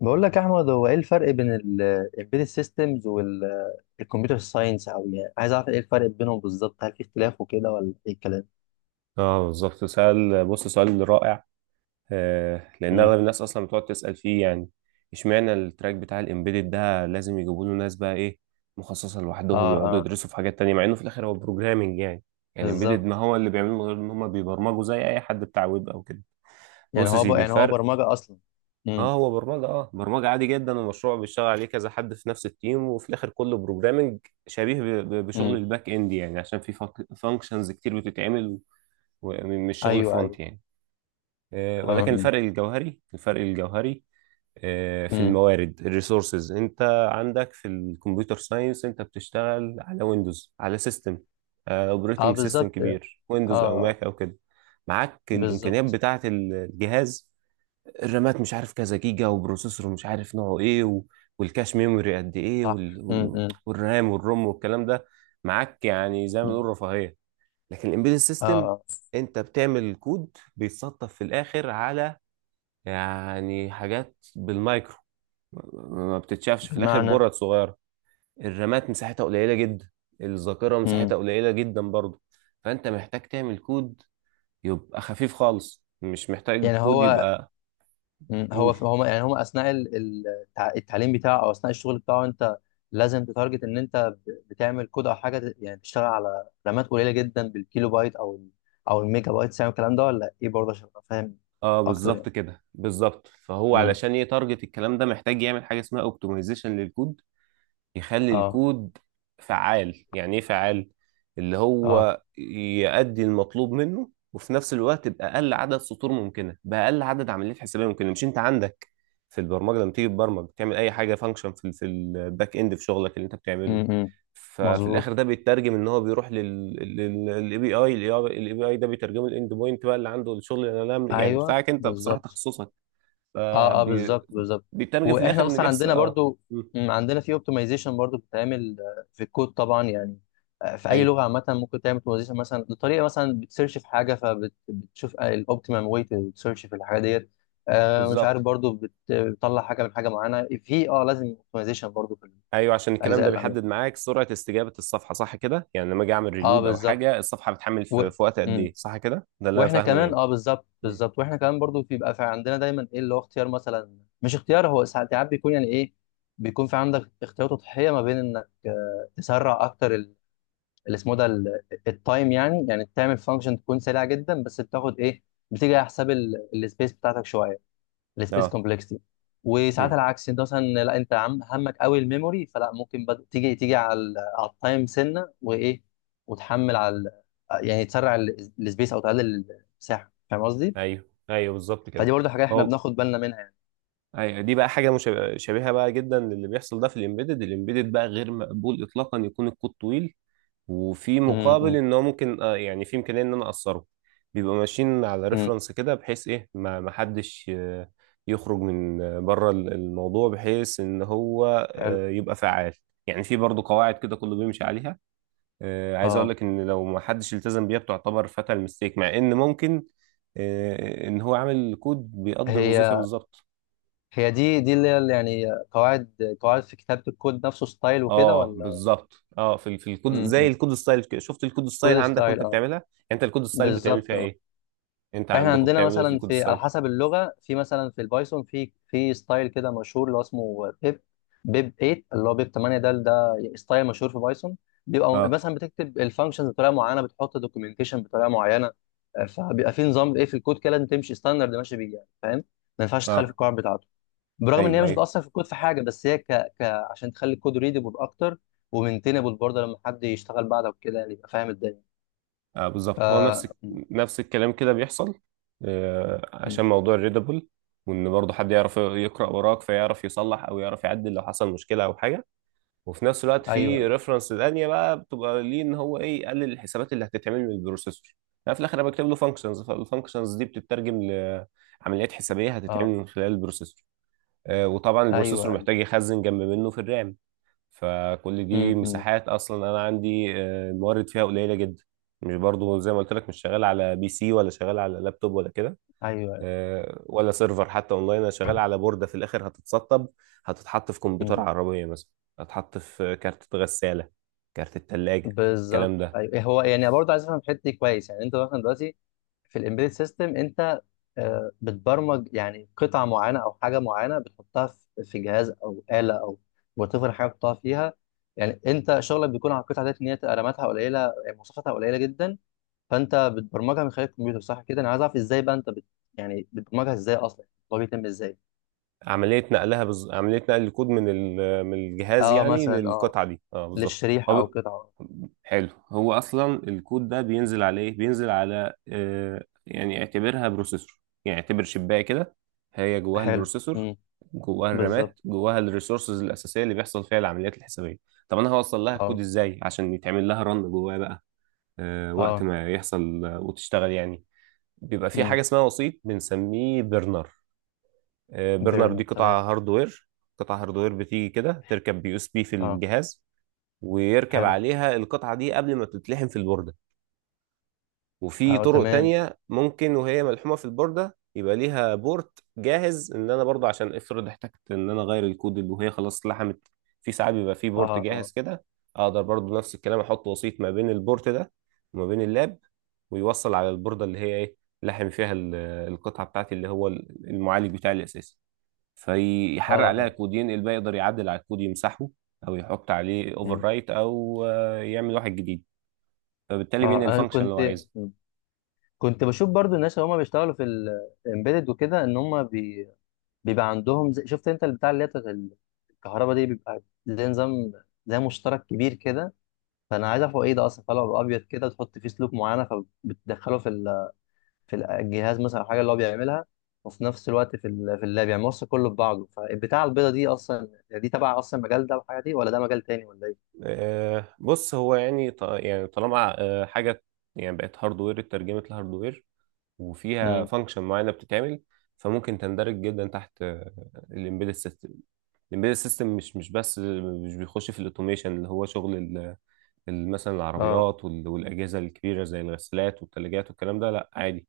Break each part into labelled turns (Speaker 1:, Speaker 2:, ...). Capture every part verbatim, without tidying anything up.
Speaker 1: بقول لك يا احمد، هو ايه الفرق بين الامبيدد سيستمز والكمبيوتر ساينس؟ او يعني عايز اعرف ايه الفرق بينهم بالظبط؟ هل في اختلاف وكده ولا ايه الكلام؟
Speaker 2: اه، بالظبط. سؤال، بص، سؤال رائع. آه لان
Speaker 1: امم.
Speaker 2: اغلب الناس اصلا بتقعد تسال فيه، يعني اشمعنى التراك بتاع الامبيدد ده لازم يجيبوا له ناس بقى ايه، مخصصه لوحدهم،
Speaker 1: اه،
Speaker 2: يقعدوا
Speaker 1: اه
Speaker 2: يدرسوا في حاجات تانية، مع انه في الاخر هو بروجرامنج يعني. يعني الامبيدد ما
Speaker 1: بالظبط.
Speaker 2: هو اللي بيعملوه من غير ان هم بيبرمجوا زي اي حد بتاع ويب او كده.
Speaker 1: يعني
Speaker 2: بص يا
Speaker 1: هو ب...
Speaker 2: سيدي
Speaker 1: يعني هو
Speaker 2: الفرق.
Speaker 1: برمجة اصلا. امم،
Speaker 2: اه، هو برمجه، اه برمجه عادي جدا، ومشروع بيشتغل عليه كذا حد في نفس التيم، وفي الاخر كله بروجرامنج. شبيه ب- ب- بشغل
Speaker 1: امم.
Speaker 2: الباك اند، يعني عشان في فانكشنز كتير بتتعمل، ومش شغل
Speaker 1: ايوه، ايوه.
Speaker 2: فرونت يعني. آه، ولكن
Speaker 1: امم،
Speaker 2: الفرق الجوهري، الفرق الجوهري، آه، في
Speaker 1: امم.
Speaker 2: الموارد، الريسورسز، انت عندك في الكمبيوتر ساينس انت بتشتغل على ويندوز، على سيستم
Speaker 1: اه،
Speaker 2: اوبريتنج سيستم
Speaker 1: بالظبط، اه.
Speaker 2: كبير، ويندوز او
Speaker 1: آه.
Speaker 2: ماك او كده. معاك الامكانيات
Speaker 1: بالظبط.
Speaker 2: بتاعه الجهاز، الرامات مش عارف كذا جيجا، وبروسيسور مش عارف نوعه ايه، و... والكاش ميموري قد ايه،
Speaker 1: صح.
Speaker 2: وال...
Speaker 1: امم،
Speaker 2: وال...
Speaker 1: امم.
Speaker 2: والرام والروم والكلام ده معاك، يعني زي ما نقول رفاهيه. لكن الامبيدد
Speaker 1: اه،
Speaker 2: سيستم،
Speaker 1: آه.
Speaker 2: انت بتعمل كود بيتصطف في الاخر على، يعني حاجات بالمايكرو، ما ما بتتشافش في الاخر،
Speaker 1: بمعنى.
Speaker 2: برد صغيره. الرامات مساحتها قليله جدا، الذاكره
Speaker 1: امم.
Speaker 2: مساحتها قليله جدا برضه. فانت محتاج تعمل كود يبقى خفيف خالص، مش محتاج
Speaker 1: يعني
Speaker 2: كود
Speaker 1: هو.
Speaker 2: يبقى.
Speaker 1: مم. هو
Speaker 2: قول.
Speaker 1: هو يعني هم اثناء ال- ال- التع- التعليم بتاعه او اثناء الشغل بتاعه. انت لازم تتارجت ان انت ب- بتعمل كود او حاجه، ت- يعني تشتغل على رامات قليله جدا، بالكيلو بايت او ال- او الميجا بايت، يعني الكلام ده ولا ايه برضه عشان ابقى فاهم
Speaker 2: اه
Speaker 1: اكتر
Speaker 2: بالظبط
Speaker 1: يعني.
Speaker 2: كده، بالظبط. فهو
Speaker 1: امم.
Speaker 2: علشان يتارجت الكلام ده محتاج يعمل حاجه اسمها اوبتمايزيشن للكود، يخلي
Speaker 1: اه،
Speaker 2: الكود فعال. يعني ايه فعال؟ اللي
Speaker 1: اه.
Speaker 2: هو يؤدي المطلوب منه، وفي نفس الوقت بأقل عدد سطور ممكنة، بأقل عدد عمليات حسابية ممكنة. مش انت عندك في البرمجة، لما تيجي تبرمج تعمل اي حاجة فانكشن في ال- في الباك اند، في شغلك اللي انت بتعمله.
Speaker 1: امم.
Speaker 2: ففي
Speaker 1: مظبوط.
Speaker 2: الاخر ده بيترجم ان هو بيروح للاي بي اي، الاي بي اي ده بيترجمه الاند بوينت بقى، اللي عنده الشغل اللي انا، يعني
Speaker 1: ايوه
Speaker 2: بتاعك انت، بصراحة
Speaker 1: بالظبط.
Speaker 2: تخصصك.
Speaker 1: اه، اه
Speaker 2: فبي-
Speaker 1: بالظبط، بالظبط.
Speaker 2: بيترجم في الاخر
Speaker 1: واحنا
Speaker 2: ان
Speaker 1: اصلا
Speaker 2: بيحصل
Speaker 1: عندنا
Speaker 2: اه.
Speaker 1: برضو.
Speaker 2: مم.
Speaker 1: مم، عندنا في اوبتمايزيشن برضو بتتعمل آه، في الكود طبعا يعني. آه، في اي
Speaker 2: ايوه
Speaker 1: لغه عامه ممكن تعمل اوبتمايزيشن، مثلا بطريقه، مثلا بتسيرش في حاجه فبتشوف الاوبتيمم واي تسيرش في الحاجه ديت. آه، مش عارف
Speaker 2: بالظبط.
Speaker 1: برضو بت- بتطلع حاجه من حاجه معينه، في اه لازم اوبتمايزيشن برضو في
Speaker 2: ايوه، عشان الكلام
Speaker 1: الاجزاء
Speaker 2: ده
Speaker 1: اللي عندنا.
Speaker 2: بيحدد معاك سرعه استجابه الصفحه، صح كده؟ يعني لما اجي اعمل
Speaker 1: اه
Speaker 2: ريلود او
Speaker 1: بالظبط.
Speaker 2: حاجه، الصفحه بتحمل
Speaker 1: و...
Speaker 2: في, في وقت قد
Speaker 1: مم.
Speaker 2: ايه، صح كده؟ ده اللي انا
Speaker 1: واحنا
Speaker 2: فاهمه
Speaker 1: كمان
Speaker 2: يعني.
Speaker 1: اه بالظبط،
Speaker 2: مم.
Speaker 1: بالظبط واحنا كمان برضو بيبقى في عندنا دايما ايه اللي هو اختيار. مثلا مش اختيار، هو ساعات ساعات بيكون يعني ايه. بيكون في عندك اختيار تضحيه ما بين انك آه، تسرع اكتر ال- اللي اسمه ده ال- التايم، يعني يعني تعمل فانكشن تكون سريعه جدا، بس بتاخد ايه، بتيجي على حساب السبيس بتاعتك شويه، السبيس
Speaker 2: اه
Speaker 1: كومبلكسيتي.
Speaker 2: مم.
Speaker 1: وساعات العكس، انت مثلا لا انت عم همك قوي الميموري، فلا ممكن بد... تيجي تيجي على ال- على التايم سنه وايه، وتحمل على ال-، يعني تسرع ال- السبيس او تقلل المساحه. فاهم قصدي؟
Speaker 2: ايوه ايوه بالظبط
Speaker 1: فدي
Speaker 2: كده.
Speaker 1: برضه حاجه احنا
Speaker 2: هو،
Speaker 1: بناخد بالنا منها يعني.
Speaker 2: ايوه دي بقى حاجه مشابهه، شبيهة بقى جدا للي بيحصل ده. في الامبيدد، الامبيدد بقى غير مقبول اطلاقا يكون الكود طويل وفي مقابل
Speaker 1: امم،
Speaker 2: ان هو ممكن آه، يعني في امكانيه ان انا اقصره. بيبقوا ماشيين على
Speaker 1: امم.
Speaker 2: ريفرنس كده، بحيث ايه ما ما حدش آه، يخرج من آه، بره ال- الموضوع، بحيث ان هو
Speaker 1: حلو،
Speaker 2: آه، يبقى فعال. يعني في برضو قواعد كده كله بيمشي عليها. آه، عايز اقول
Speaker 1: اه.
Speaker 2: لك ان لو ما حدش التزم بيها بتعتبر فاتال ميستيك، مع ان ممكن آه، ان هو عامل كود بيقضي الوظيفه
Speaker 1: هي،
Speaker 2: بالظبط.
Speaker 1: هي دي دي اللي هي اللي يعني قواعد قواعد في كتابه الكود نفسه، ستايل وكده
Speaker 2: اه
Speaker 1: ولا؟
Speaker 2: بالظبط. اه، في ال- في الكود، زي
Speaker 1: امم.
Speaker 2: الكود ستايل كده، شفت الكود ستايل
Speaker 1: كود
Speaker 2: عندك
Speaker 1: ستايل،
Speaker 2: وانت
Speaker 1: اه.
Speaker 2: بتعملها يعني؟ انت الكود ستايل بتعمل
Speaker 1: بالظبط
Speaker 2: فيها
Speaker 1: اه.
Speaker 2: ايه؟ انت
Speaker 1: احنا
Speaker 2: عندكم
Speaker 1: عندنا
Speaker 2: بتعملوا ايه في
Speaker 1: مثلا
Speaker 2: الكود
Speaker 1: في، على
Speaker 2: السايل؟
Speaker 1: حسب اللغه، في مثلا في البايثون في في ستايل كده مشهور اللي هو اسمه بيب. بيب تمانية اللي هو بيب تمانية ده، ده ستايل مشهور في بايثون. بيبقى
Speaker 2: اه
Speaker 1: مثلا بتكتب الفانكشنز بطريقه معينه، بتحط دوكيومنتيشن بطريقه معينه. آه، فبيبقى في نظام ايه في الكود كده، لازم تمشي ستاندرد ماشي بيه يعني. فاهم؟ ما ينفعش تخالف
Speaker 2: اه
Speaker 1: القواعد بتاعته، برغم ان هي
Speaker 2: ايوه
Speaker 1: مش
Speaker 2: ايوه.
Speaker 1: بتاثر في الكود في حاجه، بس هي ك... ك... عشان تخلي الكود ريدبل اكتر ومينتينبل برضه، لما حد يشتغل بعدك وكده يعني يبقى فاهم الدنيا.
Speaker 2: آه
Speaker 1: ف...
Speaker 2: بالظبط. هو نفس الك-
Speaker 1: م-.
Speaker 2: نفس الكلام كده بيحصل. آه،
Speaker 1: م.
Speaker 2: عشان موضوع الريدابل، وان برضه حد يعرف يقرا وراك فيعرف يصلح او يعرف يعدل لو حصل مشكله او حاجه. وفي نفس الوقت
Speaker 1: ايوه،
Speaker 2: في
Speaker 1: ايوه.
Speaker 2: ريفرنس تانية بقى بتبقى ليه، ان هو ايه، يقلل الحسابات اللي هتتعمل من البروسيسور. لا، في الاخر انا بكتب له فانكشنز، فالفانكشنز دي بتترجم لعمليات حسابيه هتتعمل
Speaker 1: اه،
Speaker 2: من خلال البروسيسور. آه، وطبعا البروسيسور
Speaker 1: ايوه.
Speaker 2: محتاج يخزن جنب منه في الرام. فكل دي
Speaker 1: امم.
Speaker 2: مساحات اصلا انا عندي آه، الموارد فيها قليله جدا. مش برضو زي ما قلت لك، مش شغال على بي سي، ولا شغال على لابتوب، ولا كده،
Speaker 1: ايوه، ايوه.
Speaker 2: آه، ولا سيرفر حتى اونلاين. انا شغال على بورده في الاخر هتتسطب، هتتحط في كمبيوتر
Speaker 1: مم.
Speaker 2: عربيه مثلا، هتتحط في كارت غساله، كارت الثلاجه،
Speaker 1: بالظبط.
Speaker 2: الكلام ده.
Speaker 1: ايوه إيه، هو يعني برضه عايز افهم الحته دي كويس. يعني انت مثلا دلوقتي في الامبيدد سيستم انت آه، بتبرمج يعني قطعه معينه او حاجه معينه، بتحطها في في جهاز او اله، او وتفر حاجه بتحطها فيها. يعني انت شغلك بيكون على القطعه ديت، ان هي رماتها قليله، يعني مواصفاتها قليله جدا. فانت بتبرمجها من خلال الكمبيوتر، صح كده؟ انا عايز اعرف ازاي بقى انت بت يعني بتبرمجها ازاي اصلا؟ هو بيتم ازاي؟
Speaker 2: عملية نقلها بز... عملية نقل الكود من ال... من الجهاز
Speaker 1: اه
Speaker 2: يعني
Speaker 1: مثلا، اه
Speaker 2: للقطعة دي، اه بالظبط.
Speaker 1: للشريحه
Speaker 2: هو
Speaker 1: او
Speaker 2: ب-
Speaker 1: قطعه.
Speaker 2: حلو، هو اصلا الكود ده بينزل على ايه؟ بينزل على آه، يعني اعتبرها بروسيسور، يعني اعتبر شباية كده، هي جواها
Speaker 1: حلو.
Speaker 2: البروسيسور،
Speaker 1: امم.
Speaker 2: جواها
Speaker 1: بالظبط.
Speaker 2: الرامات، جواها الريسورسز الاساسية اللي بيحصل فيها العمليات الحسابية. طب انا هوصل لها الكود
Speaker 1: اه،
Speaker 2: ازاي عشان يتعمل لها رن جواها بقى آه وقت
Speaker 1: اه.
Speaker 2: ما يحصل آه، وتشتغل يعني؟ بيبقى في
Speaker 1: امم.
Speaker 2: حاجة اسمها وسيط، بنسميه برنر. آه، برنر دي
Speaker 1: بيرن،
Speaker 2: قطعة
Speaker 1: تمام.
Speaker 2: هاردوير، قطعة هاردوير بتيجي كده تركب بي اس بي في
Speaker 1: اه.
Speaker 2: الجهاز، ويركب
Speaker 1: حلو.
Speaker 2: عليها القطعة دي قبل ما تتلحم في البوردة. وفي
Speaker 1: اه،
Speaker 2: طرق
Speaker 1: تمام.
Speaker 2: تانية ممكن وهي ملحومة في البوردة يبقى ليها بورت جاهز، ان انا برضو عشان افرض احتجت ان انا اغير الكود اللي، وهي خلاص لحمت. في ساعات بيبقى في
Speaker 1: اه،
Speaker 2: بورت
Speaker 1: اه.
Speaker 2: جاهز كده، اقدر برضو نفس الكلام احط وسيط ما بين البورت ده وما بين اللاب، ويوصل على البوردة اللي هي ايه، لحم فيها ال- القطعة بتاعتي، اللي هو المعالج بتاعي الاساسي.
Speaker 1: اه،
Speaker 2: فيحرق عليها
Speaker 1: اه.
Speaker 2: كود، ينقل بقى، يقدر يعدل على الكود، يمسحه او يحط عليه اوفر
Speaker 1: امم.
Speaker 2: رايت، او آه، يعمل واحد جديد. فبالتالي
Speaker 1: اه،
Speaker 2: بينقل
Speaker 1: انا
Speaker 2: الفانكشن اللي هو
Speaker 1: كنت.
Speaker 2: عايزها.
Speaker 1: مم. كنت بشوف برضو الناس اللي هم بيشتغلوا في الامبيدد وكده، ان هم بي... بيبقى عندهم زي... شفت انت البتاع اللي هي بتاعت الكهرباء دي، بيبقى زي نظام، زي مشترك كبير كده. فانا عايز اعرف هو ايه ده اصلا، طلع ابيض كده وتحط فيه سلوك معينه، فبتدخله في في الجهاز مثلا او حاجه اللي هو بيعملها. وفي نفس الوقت في ال- في اللاب، يعني موصل كله في بعضه. فالبتاع البيضه دي اصلا يعني دي تبع اصلا المجال ده والحاجه دي، ولا ده مجال تاني ولا ايه؟
Speaker 2: آه، بص، هو يعني ط- يعني طالما آه، حاجه يعني بقت هاردوير، اترجمت لهاردوير، وفيها
Speaker 1: امم.
Speaker 2: فانكشن معينه بتتعمل، فممكن تندرج جدا تحت الامبيدد سيستم. الامبيدد سيستم مش مش بس، مش بيخش في الاوتوميشن اللي هو شغل ال- مثلا
Speaker 1: اه.
Speaker 2: العربيات وال- والأجهزة الكبيرة زي الغسالات والثلاجات والكلام ده، لا عادي.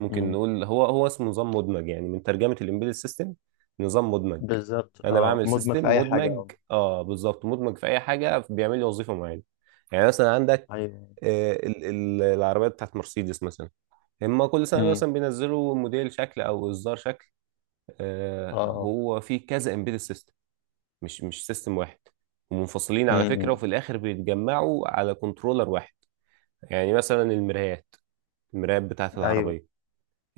Speaker 2: ممكن
Speaker 1: امم.
Speaker 2: نقول هو، هو اسمه نظام مدمج، يعني من ترجمة الإمبيدد سيستم، نظام مدمج.
Speaker 1: بالظبط،
Speaker 2: أنا
Speaker 1: اه،
Speaker 2: بعمل
Speaker 1: مدمج في
Speaker 2: سيستم
Speaker 1: اي حاجه،
Speaker 2: مدمج.
Speaker 1: اه.
Speaker 2: اه بالظبط، مدمج في أي حاجة، بيعمل لي وظيفة معينة. يعني مثلا عندك
Speaker 1: ايوه.
Speaker 2: آه، ال- ال- العربيات بتاعت مرسيدس مثلا، هما كل سنة
Speaker 1: امم.
Speaker 2: مثلا بينزلوا موديل شكل أو إصدار شكل.
Speaker 1: اه،
Speaker 2: آه،
Speaker 1: اه.
Speaker 2: هو فيه كذا إمبيدد سيستم، مش مش سيستم واحد، ومنفصلين على فكرة، وفي
Speaker 1: امم.
Speaker 2: الآخر بيتجمعوا على كنترولر واحد. يعني مثلا المرايات، المرايات بتاعت
Speaker 1: ايوه.
Speaker 2: العربية،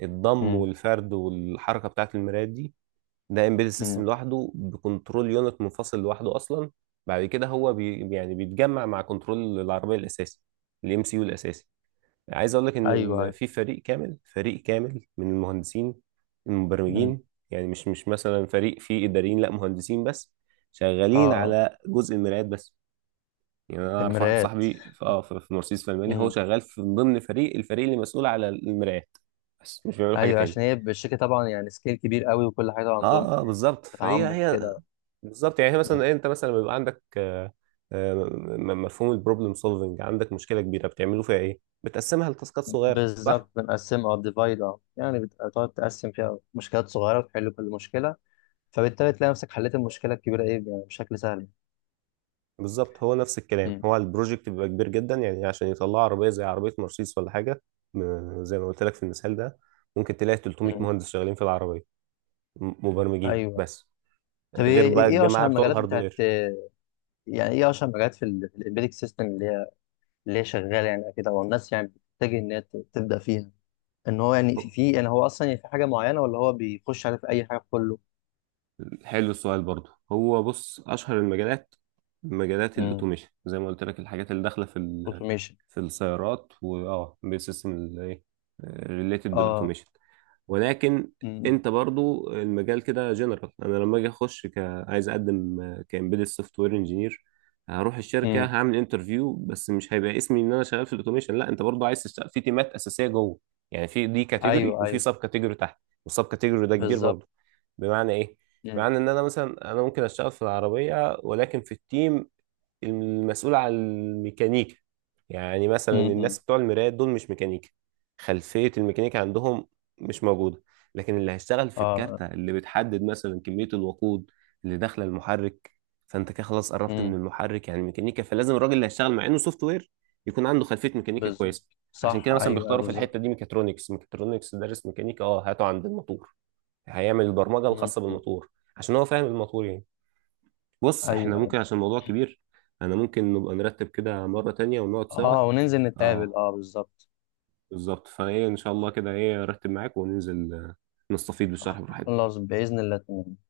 Speaker 2: الضم
Speaker 1: امم،
Speaker 2: والفرد والحركة بتاعت المرايات دي، ده امبيدد
Speaker 1: امم.
Speaker 2: سيستم لوحده، بكنترول يونت منفصل لوحده أصلا. بعد كده هو بي، يعني بيتجمع مع كنترول العربية الأساسي، الام سي يو الأساسي. عايز أقول لك إن
Speaker 1: ايوه،
Speaker 2: ال-
Speaker 1: ايوه.
Speaker 2: في فريق كامل، فريق كامل من المهندسين
Speaker 1: امم.
Speaker 2: المبرمجين، يعني مش مش مثلا فريق فيه إداريين، لا مهندسين بس،
Speaker 1: اه،
Speaker 2: شغالين
Speaker 1: اه.
Speaker 2: على جزء المرايات بس. يعني انا اعرف واحد
Speaker 1: المرايات.
Speaker 2: صاحبي في اه، في في مرسيدس في المانيا، هو
Speaker 1: امم.
Speaker 2: شغال في، من ضمن فريق، الفريق اللي مسؤول على المرايات، بس مش بيعملوا حاجه
Speaker 1: ايوه
Speaker 2: تاني.
Speaker 1: عشان هي الشركه طبعا يعني سكيل كبير قوي، وكل حاجه
Speaker 2: اه
Speaker 1: عندهم
Speaker 2: اه
Speaker 1: يعني
Speaker 2: بالظبط. فهي
Speaker 1: بتعمق
Speaker 2: هي
Speaker 1: وكده.
Speaker 2: بالظبط، يعني هي مثلا إيه، انت مثلا لما بيبقى عندك آه، آه، م- م- مفهوم البروبلم سولفنج، عندك مشكله كبيره بتعملوا فيها ايه؟ بتقسمها لتاسكات صغيره، صح؟
Speaker 1: بالظبط، بنقسمها او ديفايد اه، يعني بت- بتقعد تقسم فيها مشكلات صغيرة وتحل كل مشكلة، فبالتالي تلاقي نفسك حليت المشكلة الكبيرة ايه يعني بشكل سهل.
Speaker 2: بالظبط، هو نفس الكلام.
Speaker 1: مم.
Speaker 2: هو البروجكت بيبقى كبير جدا، يعني عشان يطلع عربيه زي عربيه مرسيدس ولا حاجه. م- زي ما قلت لك في المثال ده، ممكن تلاقي ثلاثمية
Speaker 1: مم.
Speaker 2: مهندس شغالين في العربيه، م- مبرمجين
Speaker 1: ايوه.
Speaker 2: بس،
Speaker 1: طب
Speaker 2: غير
Speaker 1: ايه إيه
Speaker 2: بقى
Speaker 1: إيه
Speaker 2: الجماعة
Speaker 1: اشهر
Speaker 2: بتوع
Speaker 1: المجالات بتاعت؟
Speaker 2: الهاردوير.
Speaker 1: يعني ايه اشهر المجالات في الامبيدك سيستم اللي هي اللي هي شغالة يعني كده والناس يعني بتتجه ان هي ت- تبدأ فيها؟ ان هو يعني
Speaker 2: هو-
Speaker 1: في في- يعني هو اصلا يعني في حاجة معينة، ولا هو بيخش على في اي حاجة في كله؟
Speaker 2: حلو السؤال برضو. هو بص، اشهر المجالات مجالات الاوتوميشن، زي ما قلت لك الحاجات اللي داخله في ال...
Speaker 1: اوتوميشن.
Speaker 2: في السيارات، واه بسيستم الايه، ريليتد
Speaker 1: اه.
Speaker 2: بالاوتوميشن. ولكن
Speaker 1: مم.
Speaker 2: انت برضو المجال كده جنرال. انا لما اجي اخش ك... عايز اقدم كامبيدد سوفت وير انجينير، هروح الشركه
Speaker 1: مم.
Speaker 2: هعمل انترفيو، بس مش هيبقى اسمي ان انا شغال في الاوتوميشن، لا، انت برضو عايز تشتغل في تيمات اساسيه جوه. يعني في دي كاتيجوري،
Speaker 1: ايوه،
Speaker 2: وفي
Speaker 1: ايوه
Speaker 2: سب كاتيجوري تحت، والسب كاتيجوري ده كبير
Speaker 1: بالظبط.
Speaker 2: برضو. بمعنى ايه؟
Speaker 1: مم.
Speaker 2: بمعنى ان انا مثلا انا ممكن اشتغل في العربيه، ولكن في التيم المسؤول عن الميكانيكا. يعني مثلا
Speaker 1: مم. مم.
Speaker 2: الناس بتوع المرايات دول مش ميكانيكا، خلفية الميكانيكا عندهم مش موجودة. لكن اللي هيشتغل في
Speaker 1: اه
Speaker 2: الكارتة اللي بتحدد مثلا كمية الوقود اللي داخلة المحرك، فانت كده خلاص قربت من المحرك يعني ميكانيكا، فلازم الراجل اللي هيشتغل مع انه سوفت وير يكون عنده خلفية ميكانيكا كويسة.
Speaker 1: بالظبط،
Speaker 2: عشان
Speaker 1: صح،
Speaker 2: كده
Speaker 1: ايوه،
Speaker 2: مثلا
Speaker 1: أيوه،
Speaker 2: بيختاروا في الحتة
Speaker 1: بالظبط.
Speaker 2: دي ميكاترونكس. ميكاترونكس دارس ميكانيكا، اه هاته عند الموتور، هيعمل البرمجة
Speaker 1: مم.
Speaker 2: الخاصة بالموتور، عشان هو فاهم الموتور يعني. بص احنا
Speaker 1: ايوه، ايوه.
Speaker 2: ممكن، عشان الموضوع كبير، انا ممكن نبقى نرتب كده مرة تانية ونقعد سوا.
Speaker 1: اه وننزل نتقابل،
Speaker 2: اه
Speaker 1: اه بالظبط.
Speaker 2: بالظبط، فايه ان شاء الله كده ايه ارتب معاك وننزل، آه، نستفيد بالشرح براحتنا.
Speaker 1: خلاص، بإذن الله، تمام.